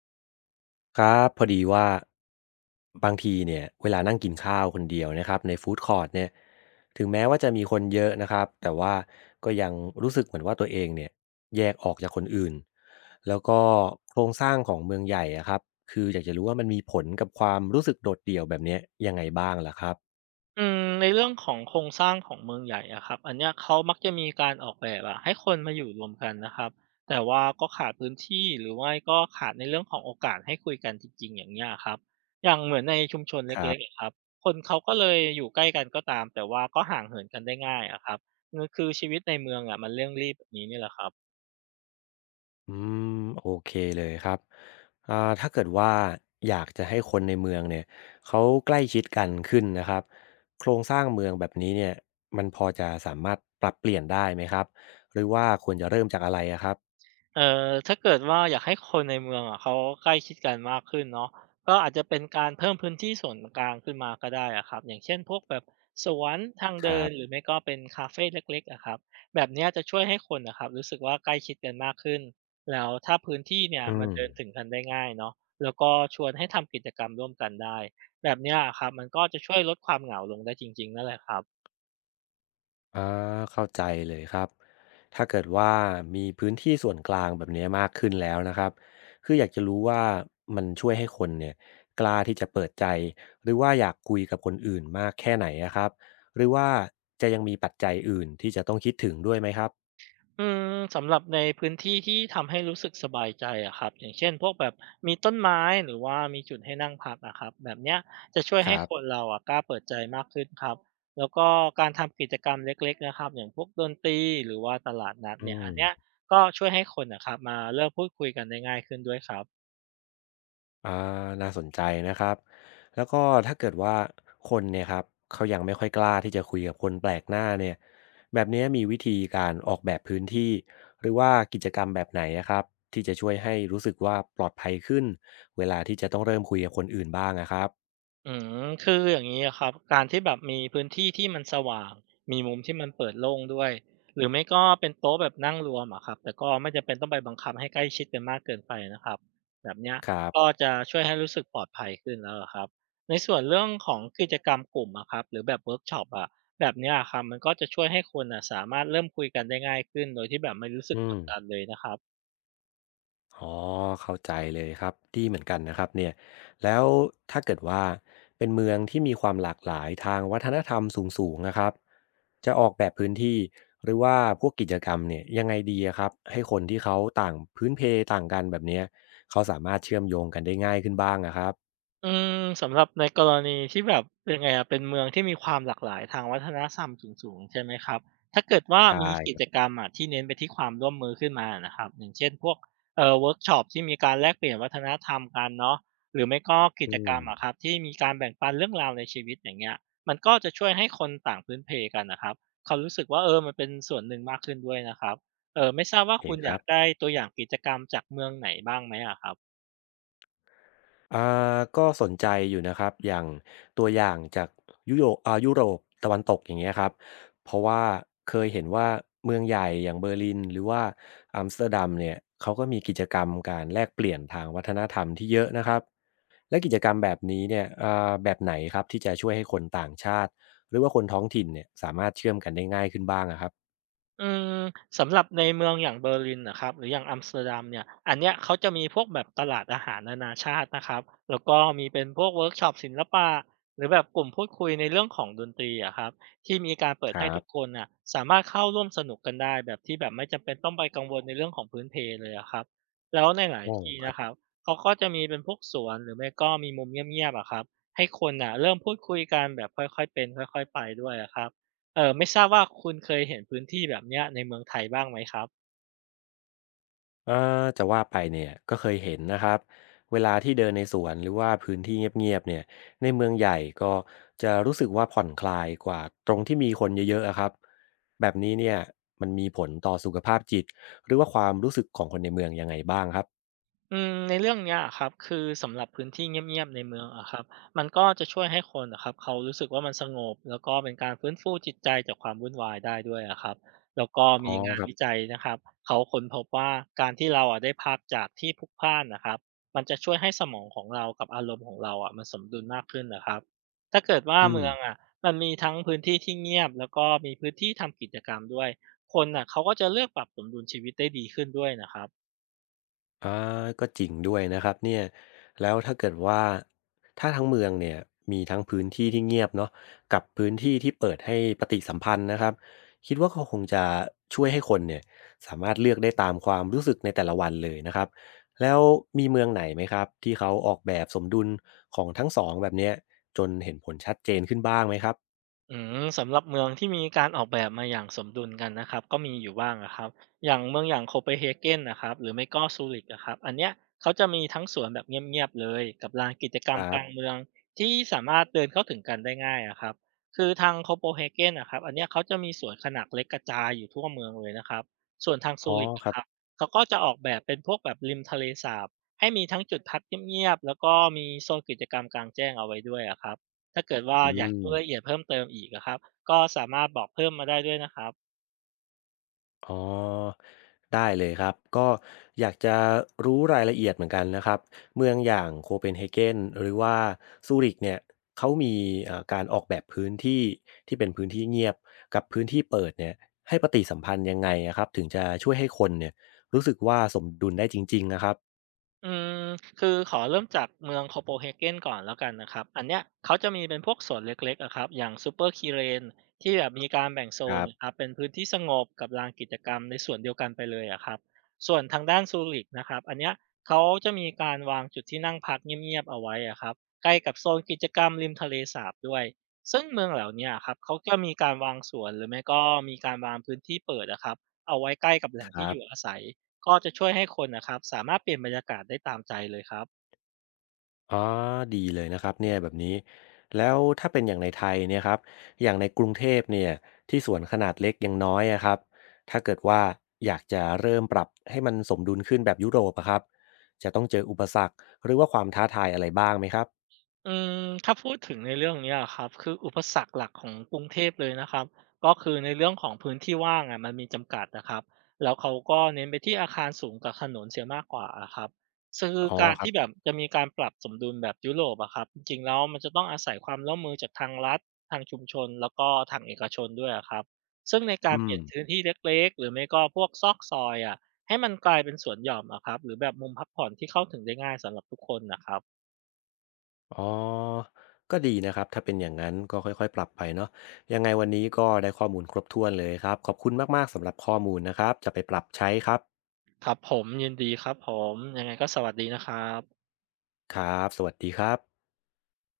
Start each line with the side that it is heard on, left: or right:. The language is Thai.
left: ครับพอดีว่าบางทีเนี่ยเวลานั่งกินข้าวคนเดียวนะครับในฟู้ดคอร์ตเนี่ยถึงแม้ว่าจะมีคนเยอะนะครับแต่ว่าก็ยังรู้สึกเหมือนว่าตัวเองเนี่ยแยกออกจากคนอื่นแล้วก็โครงสร้างของเมืองใหญ่อะครับคืออยากจะรู้ว่ามันมีผลกับความรู้สึกโดดเดี่ยวแบบเนี้ยยังไงบ้างล่ะครับ
right: ในเรื่องของโครงสร้างของเมืองใหญ่อะครับอันเนี้ยเขามักจะมีการออกแบบอะให้คนมาอยู่รวมกันนะครับแต่ว่าก็ขาดพื้นที่หรือว่าก็ขาดในเรื่องของโอกาสให้คุยกันจริงๆอย่างเงี้ยครับอย่างเหมือนในชุมชน
left: ครั
right: เล็กๆ
left: บ
right: อะครับคนเขาก็เลยอยู่ใกล้กันก็ตามแต่ว่าก็ห่างเหินกันได้ง่ายอะครับนั่นคือชีวิตในเมืองอะมันเร่งรีบแบบนี้นี่แหละครับ
left: อืมโอเคเลยครับ อ่าถ้าเกิดว่าอยากจะให้คนในเมืองเนี่ยเขาใกล้ชิดกันขึ้นนะครับโครงสร้างเมืองแบบนี้เนี่ยมันพอจะสามารถปรับเปลี่ยนได้ไหมครับหรือว่าควรจะเริ่มจากอะไรอะครับ
right: ถ้าเกิดว่าอยากให้คนในเมืองอะเขาใกล้ชิดกันมากขึ้นเนาะก็อาจจะเป็นการเพิ่มพื้นที่ส่วนกลางขึ้นมาก็ได้อะครับอย่างเช่นพวกแบบสวนทาง
left: ค
right: เดิ
left: รั
right: นหรือ
left: บ
right: ไม่ก็เป็นคาเฟเล็กๆอะครับแบบเนี้ยจะช่วยให้คนนะครับรู้สึกว่าใกล้ชิดกันมากขึ้นแล้วถ้าพื้นที่เนี่ย
left: อื
right: มัน
left: ม
right: เดินถึงกันได้ง่ายเนาะแล้วก็ชวนให้ทำกิจกรรมร่วมกันได้แบบเนี้ยอะครับมันก็จะช่วยลดความเหงาลงได้จริงๆนั่นแหละครับ
left: อาเข้าใจเลยครับถ้าเกิดว่ามีพื้นที่ส่วนกลางแบบนี้มากขึ้นแล้วนะครับคืออยากจะรู้ว่ามันช่วยให้คนเนี่ยกล้าที่จะเปิดใจหรือว่าอยากคุยกับคนอื่นมากแค่ไหนนะครับหรือว่าจะยังมีปัจจัยอื่นที่จะต้องคิดถึงด้วยไหมครับ
right: อืสำหรับในพื้นที่ที่ทำให้รู้สึกสบายใจอะครับอย่างเช่นพวกแบบมีต้นไม้หรือว่ามีจุดให้นั่งพักอะครับแบบเนี้ยจะช่วย
left: ค
right: ให้
left: รั
right: คน
left: บ
right: เราอะกล้าเปิดใจมากขึ้นครับแล้วก็การทำกิจกรรมเล็กๆนะครับอย่างพวกดนตรีหรือว่าตลาดนัด
left: อื
right: เนี่ยอั
left: ม
right: นเนี้ยก็ช่วยให้คนนะครับมาเริ่มพูดคุยกันได้ง่ายขึ้นด้วยครับ
left: อาน่าสนใจนะครับแล้วก็ถ้าเกิดว่าคนเนี่ยครับเขายังไม่ค่อยกล้าที่จะคุยกับคนแปลกหน้าเนี่ยแบบนี้มีวิธีการออกแบบพื้นที่หรือว่ากิจกรรมแบบไหนนะครับที่จะช่วยให้รู้สึกว่าปลอดภัยขึ้นเวลาที่จะต้องเริ่มคุยกับคนอื่นบ้างนะครับ
right: อืคืออย่างนี้อะครับการที่แบบมีพื้นที่ที่มันสว่างมีมุมที่มันเปิดโล่งด้วยหรือไม่ก็เป็นโต๊ะแบบนั่งรวมอะครับแต่ก็ไม่จำเป็นต้องไปบังคับให้ใกล้ชิดกันมากเกินไปนะครับแบบเนี้ย
left: ครั
right: ก็
left: บ
right: จะช่วยให้รู้สึกปลอดภัยขึ้นแล้วอะครับในส่วนเรื่องของกิจกรรมกลุ่มอะครับหรือแบบเวิร์กช็อปอะแบบเนี้ยอะครับมันก็จะช่วยให้คนอ่ะสามารถเริ่มคุยกันได้ง่ายขึ้นโดยที่แบบไม่รู้สึ
left: อื
right: กก
left: ม
right: ดดันเลยนะครับ
left: อ๋อเข้าใจเลยครับดีเหมือนกันนะครับเนี่ยแล้วถ้าเกิดว่าเป็นเมืองที่มีความหลากหลายทางวัฒนธรรมสูงๆนะครับจะออกแบบพื้นที่หรือว่าพวกกิจกรรมเนี่ยยังไงดีอะครับให้คนที่เขาต่างพื้นเพต่างกันแบบเนี้ยเขาสามารถเชื่อมโยงกันได้ง่ายขึ้นบ้างนะครับ
right: อืสำหรับในกรณีที่แบบเป็นไงอะเป็นเมืองที่มีความหลากหลายทางวัฒนธรรมสูงๆใช่ไหมครับถ้าเกิดว่า
left: ใช่
right: มีกิ
left: ครั
right: จกร
left: บ
right: รมอะที่เน้นไปที่ความร่วมมือขึ้นมานะครับอย่างเช่นพวกเวิร์กช็อปที่มีการแลกเปลี่ยนวัฒนธรรมกันเนาะหรือไม่ก็กิ
left: อื
right: จกร
left: ม
right: รมอะครับที่มีการแบ่งปันเรื่องราวในชีวิตอย่างเงี้ยมันก็จะช่วยให้คนต่างพื้นเพกันนะครับเขารู้สึกว่าเออมันเป็นส่วนหนึ่งมากขึ้นด้วยนะครับเออไม่ทราบ
left: โอ
right: ว่า
left: เค
right: คุณ
left: ค
right: อ
left: รั
right: ยาก
left: บ
right: ได้ตัวอย่างกิจกรรมจากเมืองไหนบ้างไหมอะครับ
left: อ่ก็สนใจอยู่นะครับอย่างตัวอย่างจากยุโรปยุโรปตะวันตกอย่างเงี้ยครับเพราะว่าเคยเห็นว่าเมืองใหญ่อย่างเบอร์ลินหรือว่าอัมสเตอร์ดัมเนี่ยเขาก็มีกิจกรรมการแลกเปลี่ยนทางวัฒนธรรมที่เยอะนะครับและกิจกรรมแบบนี้เนี่ยแบบไหนครับที่จะช่วยให้คนต่างชาติหรือว่าคนท้องถิ่นเนี่ยสามารถเชื่อมกันได้ง่ายขึ้นบ้างอะครับ
right: อืมสำหรับในเมืองอย่างเบอร์ลินนะครับหรืออย่างอัมสเตอร์ดัมเนี่ยอันเนี้ยเขาจะมีพวกแบบตลาดอาหารนานาชาตินะครับแล้วก็มีเป็นพวกเวิร์กช็อปศิลปะหรือแบบกลุ่มพูดคุยในเรื่องของดนตรีอะครับที่มีการเปิด
left: ค
right: ให้
left: รั
right: ทุกค
left: บ
right: นน่ะสามารถเข้าร่วมสนุกกันได้แบบที่แบบไม่จำเป็นต้องไปกังวลในเรื่องของพื้นเพเลยอะครับแล้วในหลาย
left: โอ้
right: ที่
left: ครั
right: นะ
left: บ
right: ครับเขาก็จะมีเป็นพวกสวนหรือไม่ก็มีมุมเงียบๆอะครับให้คนน่ะเริ่มพูดคุยกันแบบค่อยๆเป็นค่อยๆไปด้วยอะครับ เออไม่ทราบว่าคุณเคยเห็นพื้นที่แบบเนี้ยในเมืองไทยบ้างไหมครับ
left: เออจะว่าไปเนี่ยก็เคยเห็นนะครับเวลาที่เดินในสวนหรือว่าพื้นที่เงียบๆเนี่ยในเมืองใหญ่ก็จะรู้สึกว่าผ่อนคลายกว่าตรงที่มีคนเยอะๆอะครับแบบนี้เนี่ยมันมีผลต่อสุขภาพจิตหรือว่าความรู้สึกของคนในเมืองยังไงบ้างครับ
right: ในเรื่องเนี้ยอะครับคือสำหรับพื้นที่เงียบๆในเมืองอะครับมันก็จะช่วยให้คนอะครับเขารู้สึกว่ามันสงบแล้วก็เป็นการฟื้นฟูจิตใจจากความวุ่นวายได้ด้วยอะครับแล้วก็
left: อ๋อ
right: มีงา
left: ค
right: น
left: รับ
right: วิจัยนะครับเขาค้นพบว่าการที่เราอะได้พักจากที่พลุกพล่านนะครับมันจะช่วยให้สมองของเรากับอารมณ์ของเราอะมันสมดุลมากขึ้นนะครับถ้าเกิดว่า
left: อืม
right: เมืองอะมันมีทั้งพื้นที่ที่เงียบแล้วก็มีพื้นที่ทำกิจกรรมด้วยคนอ่ะเขาก็จะเลือกปรับสมดุลชีวิตได้ดีขึ้นด้วยนะครับ
left: อาก็จริงด้วยนะครับเนี่ยแล้วถ้าเกิดว่าถ้าทั้งเมืองเนี่ยมีทั้งพื้นที่ที่เงียบเนาะกับพื้นที่ที่เปิดให้ปฏิสัมพันธ์นะครับคิดว่าเขาคงจะช่วยให้คนเนี่ยสามารถเลือกได้ตามความรู้สึกในแต่ละวันเลยนะครับแล้วมีเมืองไหนไหมครับที่เขาออกแบบสมดุลของทั้งสองแบบเนี้ยจนเห็นผลชัดเจนขึ้นบ้างไหมครับ
right: สำหรับเมืองที่มีการออกแบบมาอย่างสมดุลกันนะครับก็มีอยู่บ้างนะครับอย่างเมืองอย่างโคเปนเ a เกนนะครับหรือไม่ก็ซูริ c h ะครับอันเนี้ยเขาจะมีทั้งสวนแบบเงียบๆเลยกับลานกิจกร
left: ค
right: รม
left: รั
right: ก
left: บ
right: ลางเมืองที่สามารถเดินเข้าถึงกันได้ง่ายอะครับคือทางโคเ e นเ a เกนนะครับอันเนี้ยเขาจะมีสวนขนาดเล็กกระจายอยู่ทั่วเมืองเลยนะครับส่วนทาง
left: อ๋
right: ซู
left: อ
right: ริ
left: ค
right: c ะ
left: รั
right: ค
left: บ
right: รับเขาก็จะออกแบบเป็นพวกแบบริมทะเลสาบให้มีทั้งจุดพักเงียบๆแล้วก็มีโซนกิจกรรมกลางแจ้งเอาไว้ด้วยอะครับ ถ้าเกิดว่า
left: อื
right: อยากรู้รายละเอี
left: ม
right: ยดเพิ่มเติมอีกอะครับก็สามารถบอกเพิ่มมาได้ด้วยนะครับ
left: อ๋อได้เลยครับก็อยากจะรู้รายละเอียดเหมือนกันนะครับเมืองอย่างโคเปนเฮเกนหรือว่าซูริกเนี่ยเขามีการออกแบบพื้นที่ที่เป็นพื้นที่เงียบกับพื้นที่เปิดเนี่ยให้ปฏิสัมพันธ์ยังไงอะครับถึงจะช่วยให้คนเนี่ยรู้สึกว่าสมดุลได้จริงๆนะครับ
right: อืมคือขอเริ่มจากเมืองโคเปนเฮเกนก่อนแล้วกันนะครับอันเนี้ยเขาจะมีเป็นพวกสวนเล็กๆอะครับอย่างซูเปอร์คีเรนที่แบบมีการแบ่งโซ
left: ค
right: น
left: รั
right: นะครั
left: บ
right: บเป็นพื้นที่สงบกับลานกิจกรรมในส่วนเดียวกันไปเลยอะครับส่วนทางด้านซูริกนะครับอันเนี้ยเขาจะมีการวางจุดที่นั่งพักเงียบๆเอาไว้อะครับใกล้กับโซนกิจกรรมริมทะเลสาบด้วยซึ่งเมืองเหล่าเนี้ยครับเขาจะมีการวางสวนหรือไม่ก็มีการวางพื้นที่เปิดอะครับเอาไว้ใกล้กับแหล่
left: ค
right: งที่
left: รั
right: อ
left: บ
right: ยู่อาศัย ก็จะช่วยให้คนนะครับสามารถเปลี่ยนบรรยากาศได้ตามใจเลยครับ
left: อ๋อดีเลยนะครับเนี่ยแบบนี้ แล้วถ้าเป็นอย่างในไทยเนี่ยครับอย่างในกรุงเทพเนี่ยที่สวนขนาดเล็กยังน้อยอะครับถ้าเกิดว่าอยากจะเริ่มปรับให้มันสมดุลขึ้นแบบยุโรปอะครับจะต้องเจออุปสรรคหรือว่าความท้าทายอะไรบ้างไหมครับ
right: อืมถ้าพูดถึงในเรื่องเนี้ยอครับคืออุปสรรคหลักของกรุงเทพเลยนะครับก็คือในเรื่องของพื้นที่ว่างอะมันมีจำกัดนะครับแล้วเขาก็เน้นไปที่อาคารสูงกับถนนเสียมากกว่าอะครับซึ่ง
left: อ๋อ
right: การ
left: ครั
right: ที่แบบ
left: บ
right: จะมีการปรับสมดุลแบบยุโรปอะครับจริงๆแล้วมันจะต้องอาศัยความร่วมมือจากทางรัฐทางชุมชนแล้วก็ทางเอกชนด้วยอะครับซึ่งในการ
left: อื
right: เปลี่
left: ม
right: ยนพื้นที่เล็กๆหรือไม่ก็พวกซอกซอยอะให้มันกลายเป็นสวนหย่อมอะครับหรือแบบมุมพักผ่อนที่เข้าถึงได้ง่ายสำหรับทุกคนนะครับ
left: อ๋อก็ดีนะครับ ถ้าเป็นอย่างนั้นก็ค่อยๆปรับไปเนาะยังไงวันนี้ก็ได้ข้อมูลครบถ้วนเลยครับขอบคุณมากๆสำหรับข้อมูลนะครับจะไปปรับใช้ครับ
right: ครับผมยินดีครับผมยังไงก็สวัสดีนะครับ
left: ครับสวัสดีครับ